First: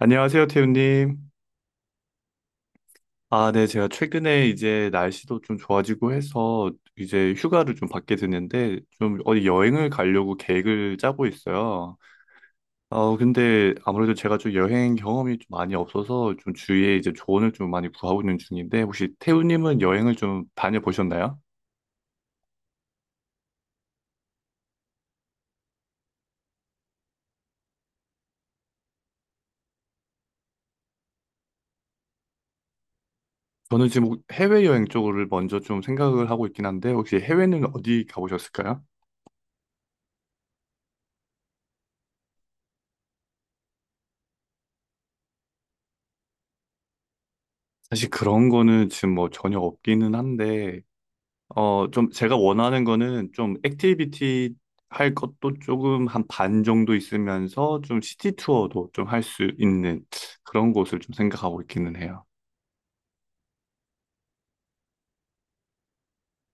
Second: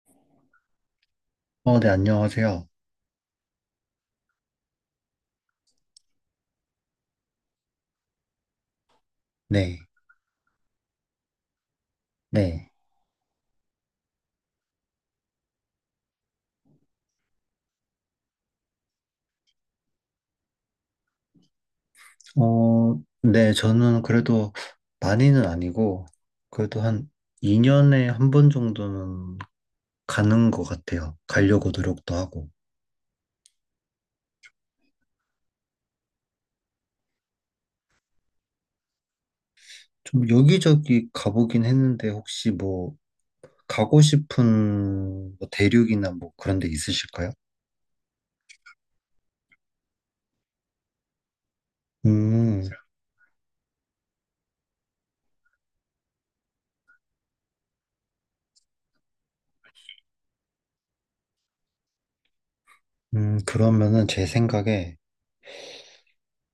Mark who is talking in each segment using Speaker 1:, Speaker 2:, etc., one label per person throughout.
Speaker 1: 안녕하세요, 태우님.
Speaker 2: 어, 네, 안녕하세요.
Speaker 1: 아, 네, 제가 최근에 이제 날씨도 좀 좋아지고 해서 이제 휴가를 좀 받게 됐는데 좀 어디
Speaker 2: 네.
Speaker 1: 여행을 가려고 계획을 짜고 있어요.
Speaker 2: 네.
Speaker 1: 근데 아무래도 제가 좀 여행 경험이 좀 많이 없어서 좀 주위에 이제 조언을 좀 많이 구하고 있는 중인데 혹시 태우님은 여행을 좀 다녀보셨나요?
Speaker 2: 어, 네, 저는 그래도 많이는 아니고, 그래도 한 2년에 한 번 정도는 가는 것 같아요. 가려고 노력도 하고.
Speaker 1: 저는 지금 해외여행 쪽을 먼저 좀 생각을 하고 있긴 한데 혹시 해외는 어디 가보셨을까요?
Speaker 2: 좀 여기저기 가보긴 했는데, 혹시 뭐, 가고 싶은 뭐 대륙이나 뭐 그런 데 있으실까요?
Speaker 1: 사실 그런 거는 지금 뭐 전혀 없기는 한데 좀 제가
Speaker 2: 음,
Speaker 1: 원하는 거는 좀 액티비티 할 것도 조금 한 반 정도 있으면서 좀 시티 투어도 좀 할 수 있는 그런 곳을 좀 생각하고 있기는 해요.
Speaker 2: 그러면은 제 생각에,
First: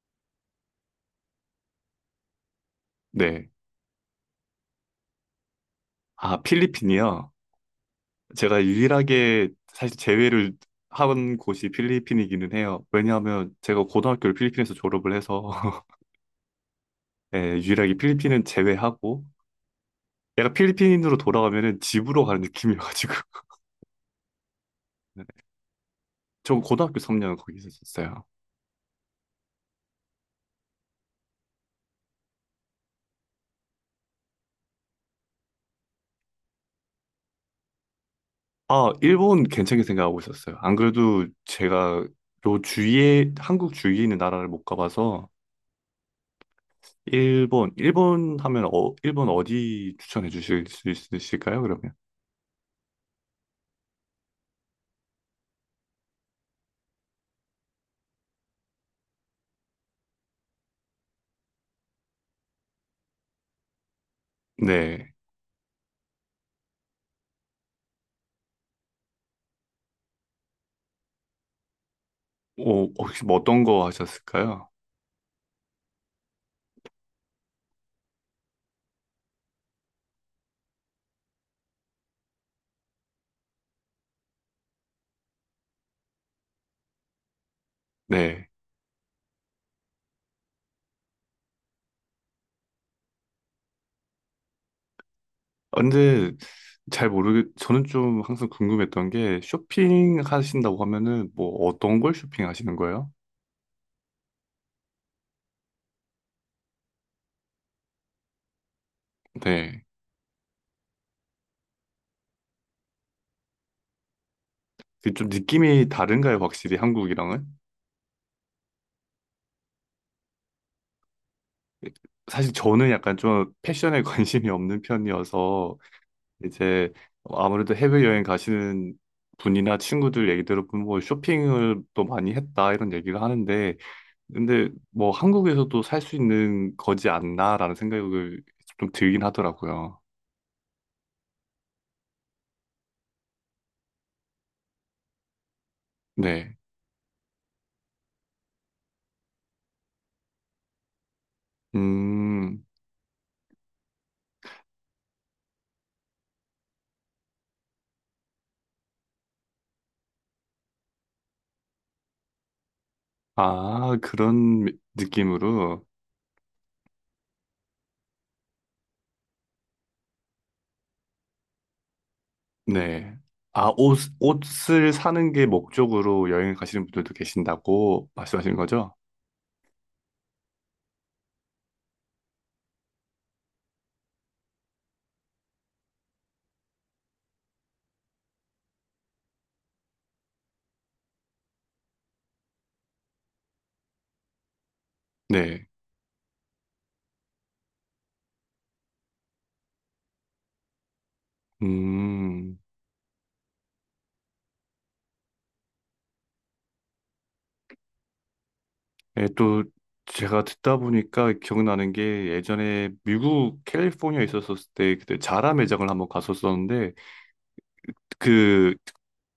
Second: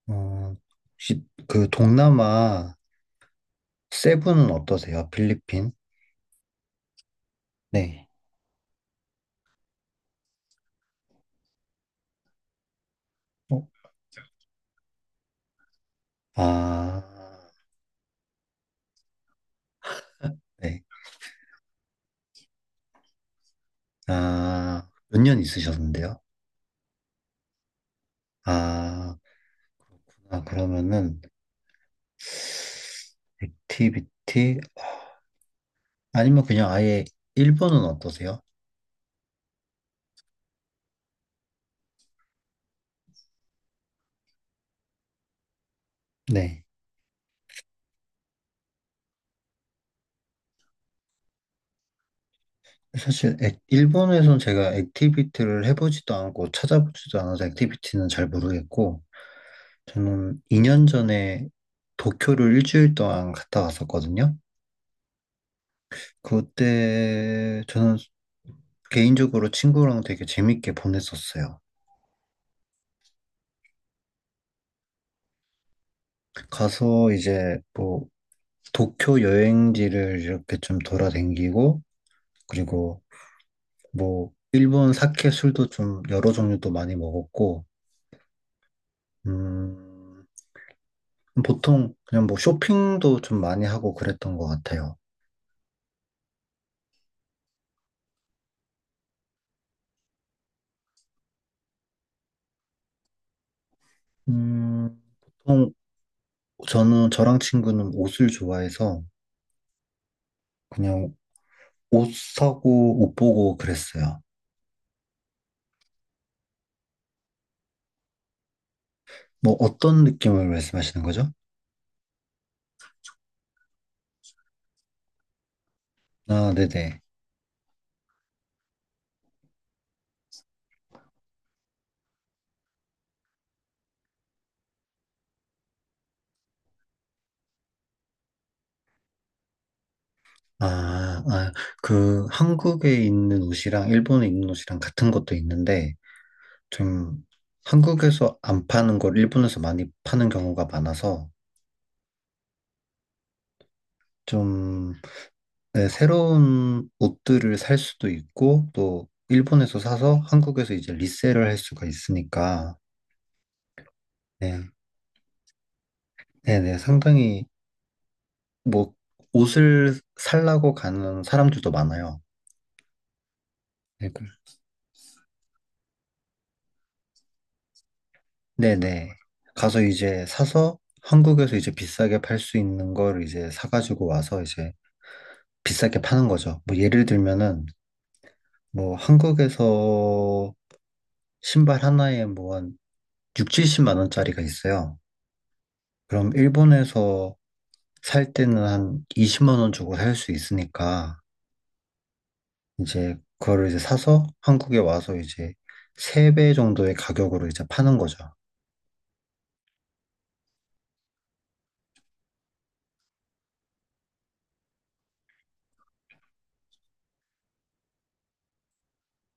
Speaker 2: 어, 혹시 그 동남아
Speaker 1: 네.
Speaker 2: 세부는 어떠세요? 필리핀?
Speaker 1: 아, 필리핀이요.
Speaker 2: 네.
Speaker 1: 제가 유일하게 사실 제외를 한 곳이 필리핀이기는 해요. 왜냐하면
Speaker 2: 어?
Speaker 1: 제가 고등학교를 필리핀에서 졸업을 해서
Speaker 2: 아.
Speaker 1: 예, 유일하게 필리핀은 제외하고 약간
Speaker 2: 네.
Speaker 1: 필리핀으로 돌아가면은 집으로 가는 느낌이어가지고
Speaker 2: 아, 몇 년 있으셨는데요?
Speaker 1: 저 고등학교 3년 거기 있었어요.
Speaker 2: 아, 그러면은, 액티비티, 아니면 그냥 아예 일본은 어떠세요?
Speaker 1: 아, 일본 괜찮게 생각하고 있었어요. 안 그래도 제가 요 주위에, 한국 주위에 있는 나라를 못 가봐서,
Speaker 2: 네.
Speaker 1: 일본 하면, 일본 어디 추천해 주실 수 있으실까요, 그러면?
Speaker 2: 사실, 일본에선 제가 액티비티를 해보지도 않고 찾아보지도 않아서 액티비티는 잘 모르겠고, 저는 2년 전에 도쿄를 일주일 동안 갔다 왔었거든요.
Speaker 1: 네.
Speaker 2: 그때 저는 개인적으로 친구랑 되게 재밌게 보냈었어요.
Speaker 1: 혹시 뭐 어떤 거 하셨을까요?
Speaker 2: 가서 이제 뭐 도쿄 여행지를 이렇게 좀 돌아다니고, 그리고 뭐, 일본 사케 술도 좀 여러 종류도 많이 먹었고,
Speaker 1: 네.
Speaker 2: 음, 보통 그냥 뭐 쇼핑도 좀 많이 하고 그랬던 것 같아요.
Speaker 1: 아, 근데 저는 좀 항상 궁금했던 게, 쇼핑 하신다고 하면은, 뭐 어떤 걸 쇼핑 하시는 거예요?
Speaker 2: 음, 보통 저는 저랑 친구는 옷을 좋아해서
Speaker 1: 네.
Speaker 2: 그냥 옷 사고 옷 보고 그랬어요.
Speaker 1: 그좀 느낌이 다른가요, 확실히 한국이랑은?
Speaker 2: 뭐 어떤 느낌을 말씀하시는 거죠?
Speaker 1: 사실 저는 약간 좀 패션에 관심이 없는 편이어서
Speaker 2: 아,
Speaker 1: 이제
Speaker 2: 네네.
Speaker 1: 아무래도 해외여행 가시는 분이나 친구들 얘기 들어보면 뭐 쇼핑을 또 많이 했다 이런 얘기를 하는데 근데 뭐 한국에서도 살 수 있는 거지 않나라는 생각을 좀 들긴 하더라고요.
Speaker 2: 아, 아, 그 한국에 있는 옷이랑 일본에 있는 옷이랑 같은 것도 있는데,
Speaker 1: 네.
Speaker 2: 좀 한국에서 안 파는 걸 일본에서 많이 파는 경우가 많아서
Speaker 1: 음.
Speaker 2: 좀 네, 새로운 옷들을 살 수도 있고 또 일본에서 사서 한국에서 이제 리셀을 할 수가 있으니까
Speaker 1: 아,
Speaker 2: 네,
Speaker 1: 그런 느낌으로.
Speaker 2: 네, 네, 상당히 뭐 옷을 살라고 가는 사람들도 많아요.
Speaker 1: 네. 아, 옷,
Speaker 2: 네,
Speaker 1: 옷을 사는 게 목적으로 여행 을 가시는 분들도 계신다고 말씀하신
Speaker 2: 네.
Speaker 1: 거죠?
Speaker 2: 네. 가서 이제 사서 한국에서 이제 비싸게 팔 수 있는 걸 이제 사가지고 와서 이제 비싸게 파는 거죠. 뭐 예를 들면은 뭐 한국에서 신발 하나에 뭐 한 6, 70만 원짜리가 있어요.
Speaker 1: 네.
Speaker 2: 그럼 일본에서 살 때는 한 20만 원 주고 살 수 있으니까
Speaker 1: 음,
Speaker 2: 이제 그거를 이제 사서 한국에 와서 이제 3배 정도의 가격으로 이제 파는 거죠.
Speaker 1: 예, 또 제가 듣다 보니까 기억나는 게 예전에 미국 캘리포니아에 있었을 때 그때 자라 매장을 한번 갔었었는데 그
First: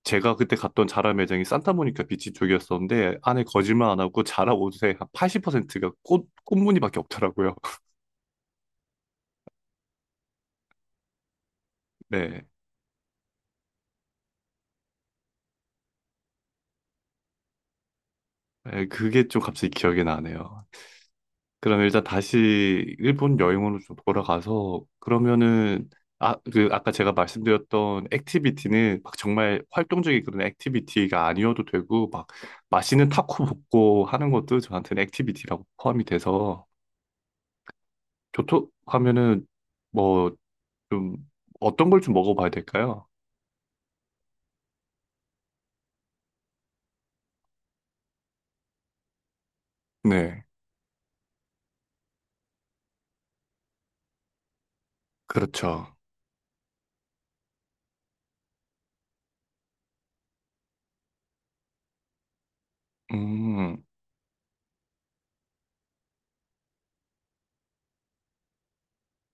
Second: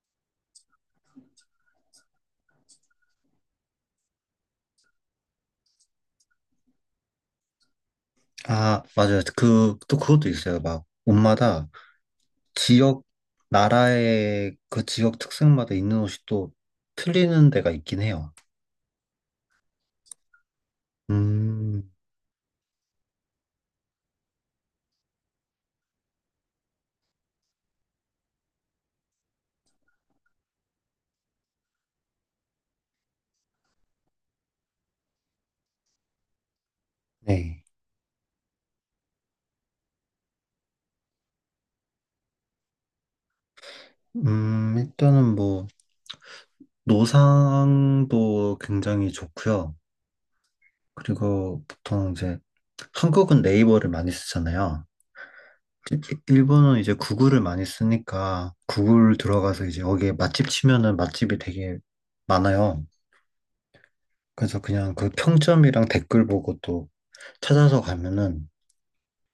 Speaker 1: 제가 그때 갔던 자라 매장이 산타모니카 비치 쪽이었었는데 안에 거짓말 안 하고 자라 옷의 한 80%가 꽃무늬밖에 없더라고요.
Speaker 2: 아, 맞아요. 그, 또 그것도 있어요. 막 옷마다
Speaker 1: 네.
Speaker 2: 지역, 나라의 그 지역 특색마다 있는 옷이 또 틀리는 데가 있긴 해요.
Speaker 1: 예, 그게 좀 갑자기 기억이 나네요. 그럼
Speaker 2: 음,
Speaker 1: 일단 다시 일본 여행으로 좀 돌아가서 그러면은 아, 그 아까 제가 말씀드렸던 액티비티는 막 정말 활동적인 그런 액티비티가 아니어도 되고 막 맛있는 타코 먹고 하는 것도 저한테는 액티비티라고 포함이 돼서
Speaker 2: 네.
Speaker 1: 교토 하면은 뭐 좀 어떤 걸 좀 먹어봐야 될까요?
Speaker 2: 일단은 뭐 노상도 굉장히 좋고요.
Speaker 1: 네,
Speaker 2: 그리고 보통 이제 한국은 네이버를 많이 쓰잖아요.
Speaker 1: 그렇죠.
Speaker 2: 일- 일본은 이제 구글을 많이 쓰니까 구글 들어가서 이제 여기에 맛집 치면은 맛집이 되게 많아요.
Speaker 1: 음.
Speaker 2: 그래서 그냥 그 평점이랑 댓글 보고 또 찾아서 가면은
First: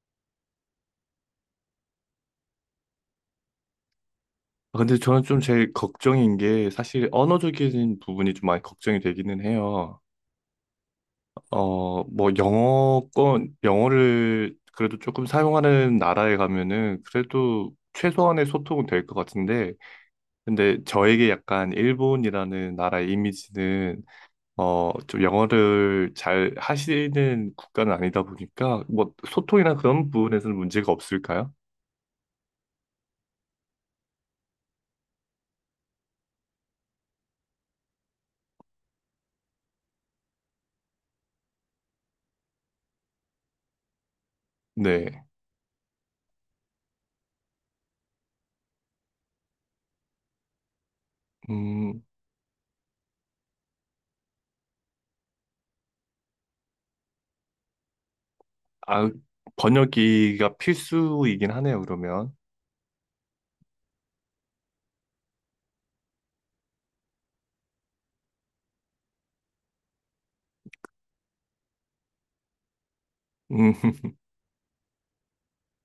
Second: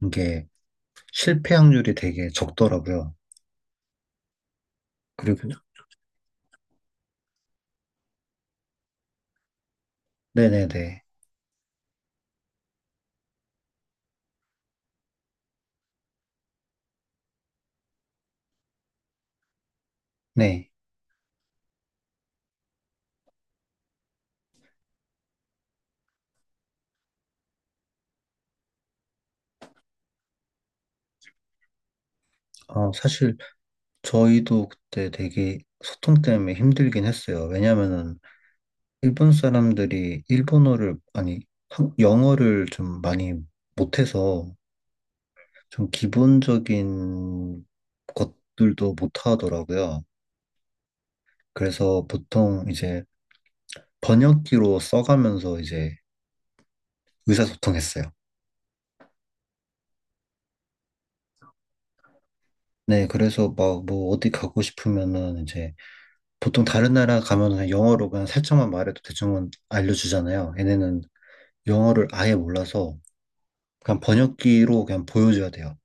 Speaker 2: 이게 실패 확률이 되게 적더라고요.
Speaker 1: 아, 근데 저는 좀
Speaker 2: 그리고
Speaker 1: 제일 걱정인 게 사실 언어적인 부분이 좀 많이 걱정이 되기는 해요.
Speaker 2: 네네네.
Speaker 1: 뭐, 영어를 그래도 조금 사용하는 나라에 가면은 그래도 최소한의 소통은 될 것 같은데,
Speaker 2: 네.
Speaker 1: 근데 저에게 약간 일본이라는 나라의 이미지는, 좀 영어를 잘 하시는 국가는 아니다 보니까, 뭐, 소통이나 그런 부분에서는 문제가 없을까요?
Speaker 2: 어, 사실 저희도 그때 되게 소통 때문에 힘들긴 했어요. 왜냐면은 일본 사람들이 일본어를, 아니, 영어를 좀 많이 못해서
Speaker 1: 네.
Speaker 2: 좀 기본적인 것들도 못하더라고요.
Speaker 1: 음,
Speaker 2: 그래서 보통 이제 번역기로 써가면서 이제 의사소통했어요.
Speaker 1: 아, 번역기가 필수이긴 하네요, 그러면.
Speaker 2: 네, 그래서 막 뭐 어디 가고 싶으면은 이제 보통 다른 나라 가면은 그냥 영어로 그냥 살짝만 말해도 대충은 알려주잖아요. 얘네는 영어를 아예 몰라서
Speaker 1: 음,
Speaker 2: 그냥 번역기로 그냥 보여줘야 돼요.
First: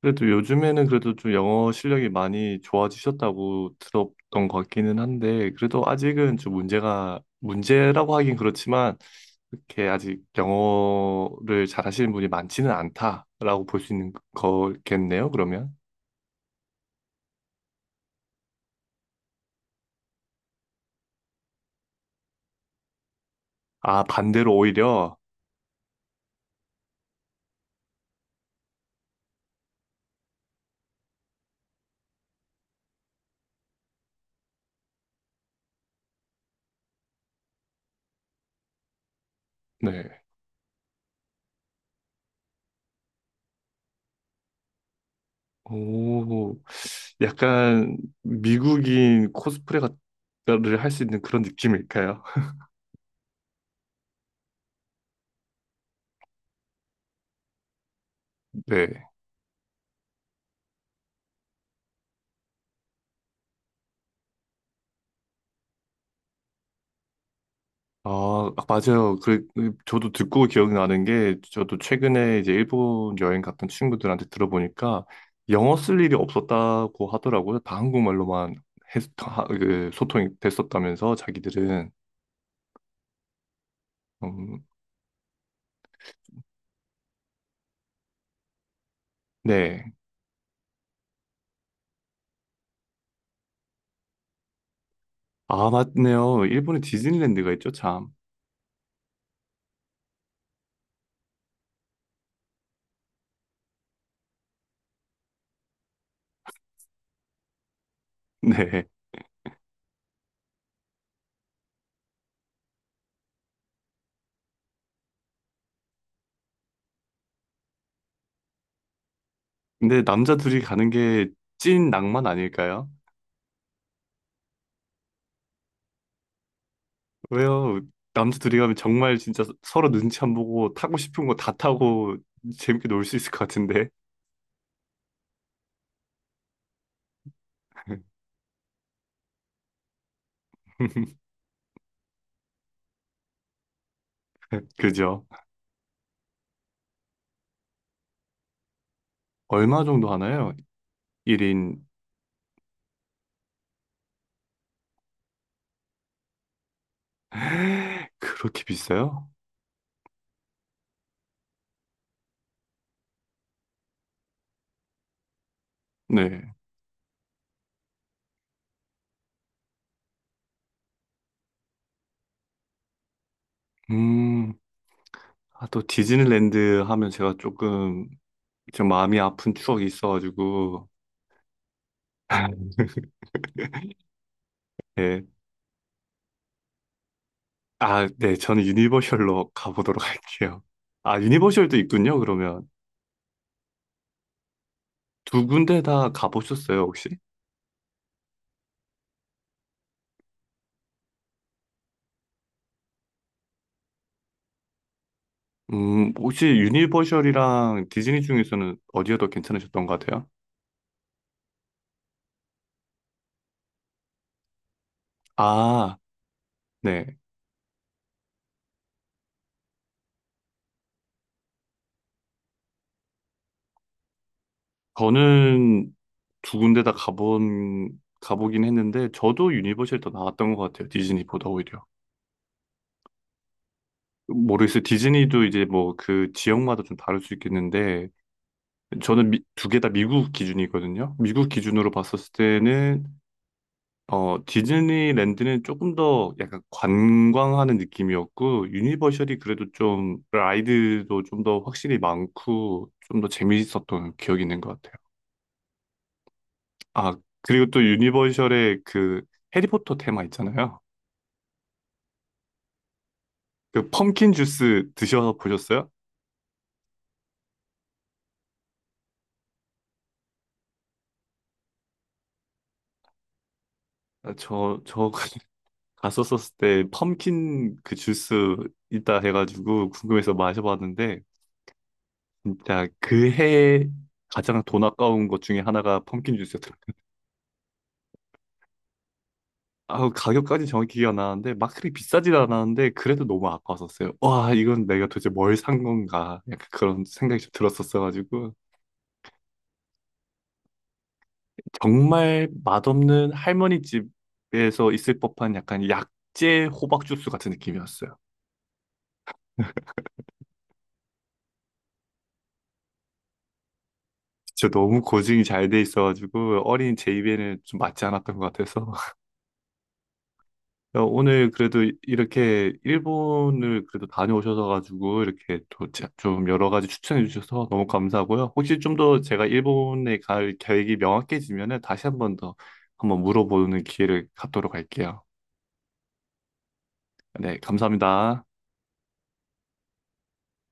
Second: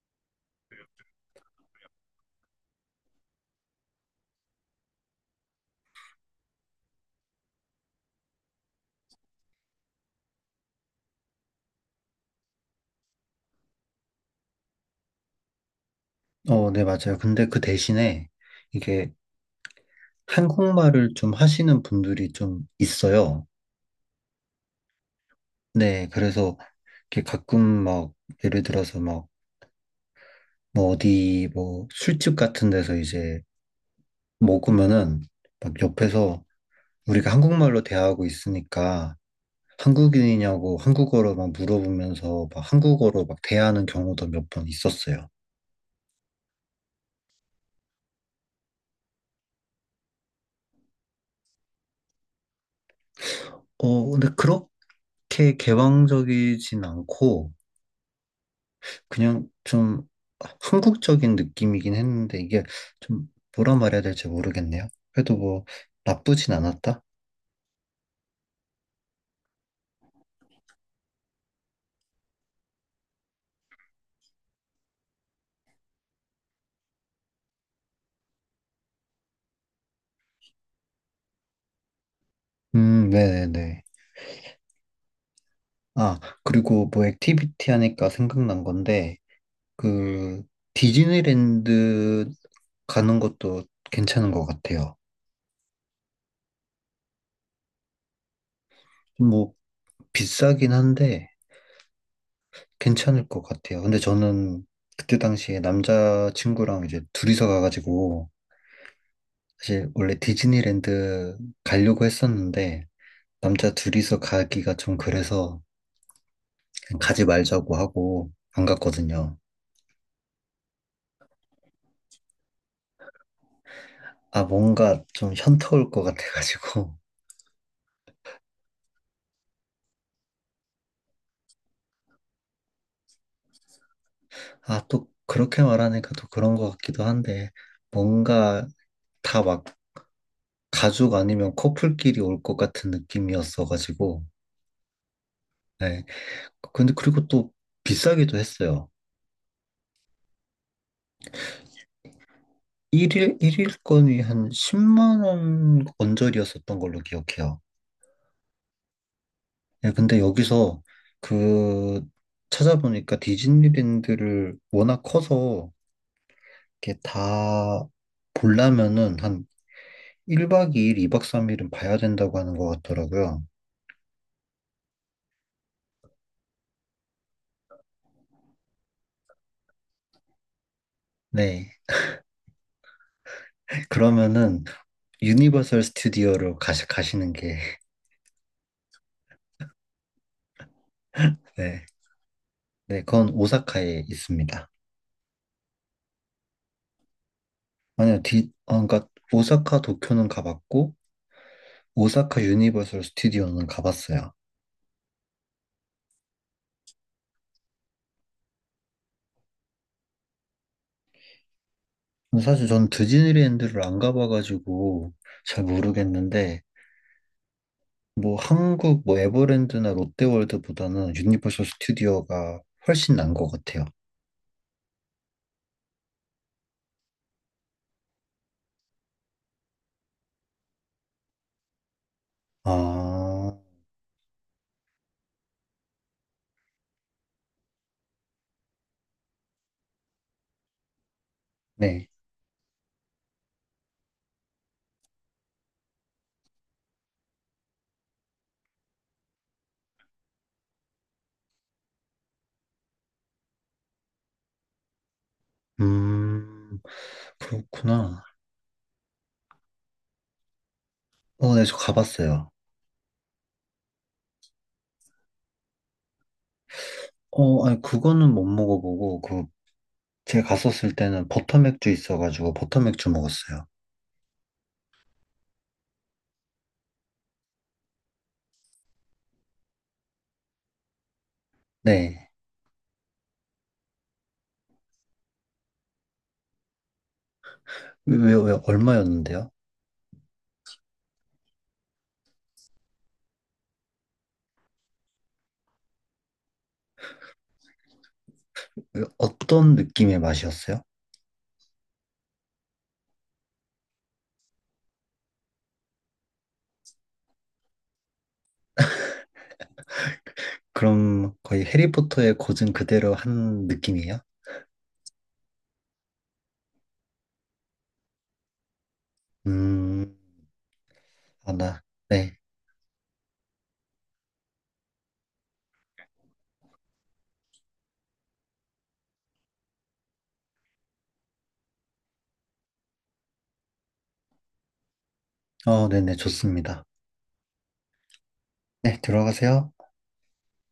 Speaker 1: 그래도 요즘에는 그래도 좀 영어 실력이 많이 좋아지셨다고 들었던 것 같기는 한데, 그래도 아직은 좀 문제가, 문제라고 하긴 그렇지만, 그렇게 아직 영어를 잘하시는 분이 많지는 않다라고 볼 수 있는 거겠네요, 그러면.
Speaker 2: 어, 네, 맞아요. 근데 그 대신에 이게 한국말을 좀 하시는 분들이 좀 있어요.
Speaker 1: 아, 반대로 오히려,
Speaker 2: 네, 그래서 이렇게 가끔 막 예를 들어서 막 뭐 어디 뭐 술집 같은 데서 이제 먹으면은 막 옆에서 우리가 한국말로 대하고 있으니까
Speaker 1: 네.
Speaker 2: 한국인이냐고 한국어로 막 물어보면서 막 한국어로 막 대하는 경우도 몇 번 있었어요.
Speaker 1: 오, 약간 미국인 코스프레를 할 수 있는 그런 느낌일까요?
Speaker 2: 어, 근데 그렇게 개방적이진 않고
Speaker 1: 네.
Speaker 2: 그냥 좀 한국적인 느낌이긴 했는데 이게 좀 뭐라 말해야 될지 모르겠네요. 그래도 뭐 나쁘진 않았다.
Speaker 1: 아, 맞아요. 그 저도 듣고 기억나는 게, 저도 최근에 이제 일본 여행 갔던 친구들한테 들어보니까, 영어 쓸 일이 없었다고 하더라고요. 다 한국말로만 그 소통이 됐었다면서, 자기들은.
Speaker 2: 네네네.
Speaker 1: 음,
Speaker 2: 아, 그리고 뭐 액티비티 하니까 생각난 건데
Speaker 1: 네.
Speaker 2: 그 디즈니랜드 가는 것도 괜찮은 것 같아요.
Speaker 1: 아, 맞네요. 일본에 디즈니랜드가 있죠, 참.
Speaker 2: 뭐 비싸긴 한데 괜찮을 것 같아요. 근데 저는 그때 당시에 남자친구랑 이제 둘이서 가가지고
Speaker 1: 네.
Speaker 2: 사실 원래 디즈니랜드 가려고 했었는데 남자 둘이서 가기가 좀 그래서 그냥 가지 말자고 하고 안 갔거든요.
Speaker 1: 근데 남자 둘이 가는 게 찐 낭만 아닐까요?
Speaker 2: 아, 뭔가 좀 현타 올 것 같아가지고.
Speaker 1: 왜요? 남자 둘이 가면 정말 진짜 서로 눈치 안 보고 타고 싶은 거 다 타고 재밌게 놀 수 있을 것 같은데.
Speaker 2: 아, 또 그렇게 말하니까 또 그런 것 같기도 한데, 뭔가 다 막 가족 아니면 커플끼리 올 것 같은 느낌이었어가지고.
Speaker 1: 그죠?
Speaker 2: 네. 근데 그리고 또 비싸기도 했어요.
Speaker 1: 얼마 정도 하나요? 1인
Speaker 2: 일일일일건이한 10만 원 언저리였었던 걸로 기억해요.
Speaker 1: 그렇게 비싸요?
Speaker 2: 예, 근데 여기서 그 찾아보니까 디즈니랜드를 워낙 커서
Speaker 1: 네.
Speaker 2: 이렇게 다 보려면은 한 1박 2일, 2박 3일은 봐야 된다고 하는 것 같더라고요.
Speaker 1: 음, 아, 또 디즈니랜드 하면 제가 조금 좀 마음이 아픈 추억이 있어가지고
Speaker 2: 네. 그러면은
Speaker 1: 네.
Speaker 2: 유니버설 스튜디오로 가시는 게,
Speaker 1: 아, 네. 저는 유니버셜로 가보도록 할게요. 아, 유니버셜도
Speaker 2: 네.
Speaker 1: 있군요. 그러면
Speaker 2: 네, 그건 오사카에 있습니다.
Speaker 1: 두 군데 다 가보셨어요, 혹시?
Speaker 2: 아니요, 아, 그러니까 오사카 도쿄는 가봤고, 오사카 유니버설 스튜디오는 가봤어요.
Speaker 1: 혹시 유니버셜이랑 디즈니 중에서는 어디가 더 괜찮으셨던 것 같아요?
Speaker 2: 사실 전 디즈니랜드를 안 가봐가지고 잘
Speaker 1: 아,
Speaker 2: 모르겠는데,
Speaker 1: 네.
Speaker 2: 뭐 한국 뭐 에버랜드나 롯데월드보다는 유니버설 스튜디오가 훨씬 난 것 같아요.
Speaker 1: 저는 두 군데 다 가보긴 했는데, 저도 유니버셜 더 나왔던 것 같아요. 디즈니보다 오히려.
Speaker 2: 아,
Speaker 1: 모르겠어요. 디즈니도 이제 뭐 그 지역마다 좀 다를 수 있겠는데, 저는 두 개 다 미국 기준이거든요. 미국 기준으로
Speaker 2: 네.
Speaker 1: 봤었을 때는, 디즈니랜드는 조금 더 약간 관광하는 느낌이었고, 유니버셜이 그래도 좀 라이드도 좀 더 확실히 많고, 좀 더 재미있었던 기억이 있는 것 같아요.
Speaker 2: 음,
Speaker 1: 아, 그리고 또
Speaker 2: 그렇구나.
Speaker 1: 유니버셜의 그 해리포터 테마 있잖아요.
Speaker 2: 어, 네, 저 가봤어요.
Speaker 1: 그 펌킨 주스 드셔서 보셨어요?
Speaker 2: 어, 아니, 그거는 못 먹어보고, 그, 제가 갔었을 때는 버터맥주 있어가지고 버터맥주 먹었어요.
Speaker 1: 아, 저 갔었었을 때 펌킨 그 주스 있다 해가지고 궁금해서 마셔봤는데
Speaker 2: 네.
Speaker 1: 진짜 그 해에 가장 돈 아까운 것 중에 하나가 펌킨 주스였더라고요.
Speaker 2: 왜, 얼마였는데요?
Speaker 1: 아, 가격까지 정확히 기억 안 나는데 막 그리 비싸진 않았는데 그래도 너무 아까웠었어요. 와, 이건 내가 도대체 뭘 산 건가? 약간 그런 생각이 좀 들었었어가지고
Speaker 2: 왜, 어떤 느낌의 맛이었어요?
Speaker 1: 정말 맛없는 할머니 집에서 있을 법한 약간 약재 호박 주스 같은 느낌이었어요.
Speaker 2: 그럼 거의 해리포터의 고증 그대로 한 느낌이에요?
Speaker 1: 진짜 너무 고증이 잘 돼 있어가지고 어린 제 입에는 좀 맞지 않았던 것 같아서
Speaker 2: 음,
Speaker 1: 야, 오늘
Speaker 2: 아,
Speaker 1: 그래도
Speaker 2: 나, 네.
Speaker 1: 이렇게 일본을 그래도 다녀오셔서 가지고 이렇게 또 좀 여러 가지 추천해 주셔서 너무 감사하고요. 혹시 좀 더 제가 일본에 갈 계획이 명확해지면은 다시 한 번 더 한번 물어보는 기회를 갖도록 할게요.
Speaker 2: 어, 네네, 좋습니다.
Speaker 1: 네, 감사합니다.
Speaker 2: 네, 들어가세요.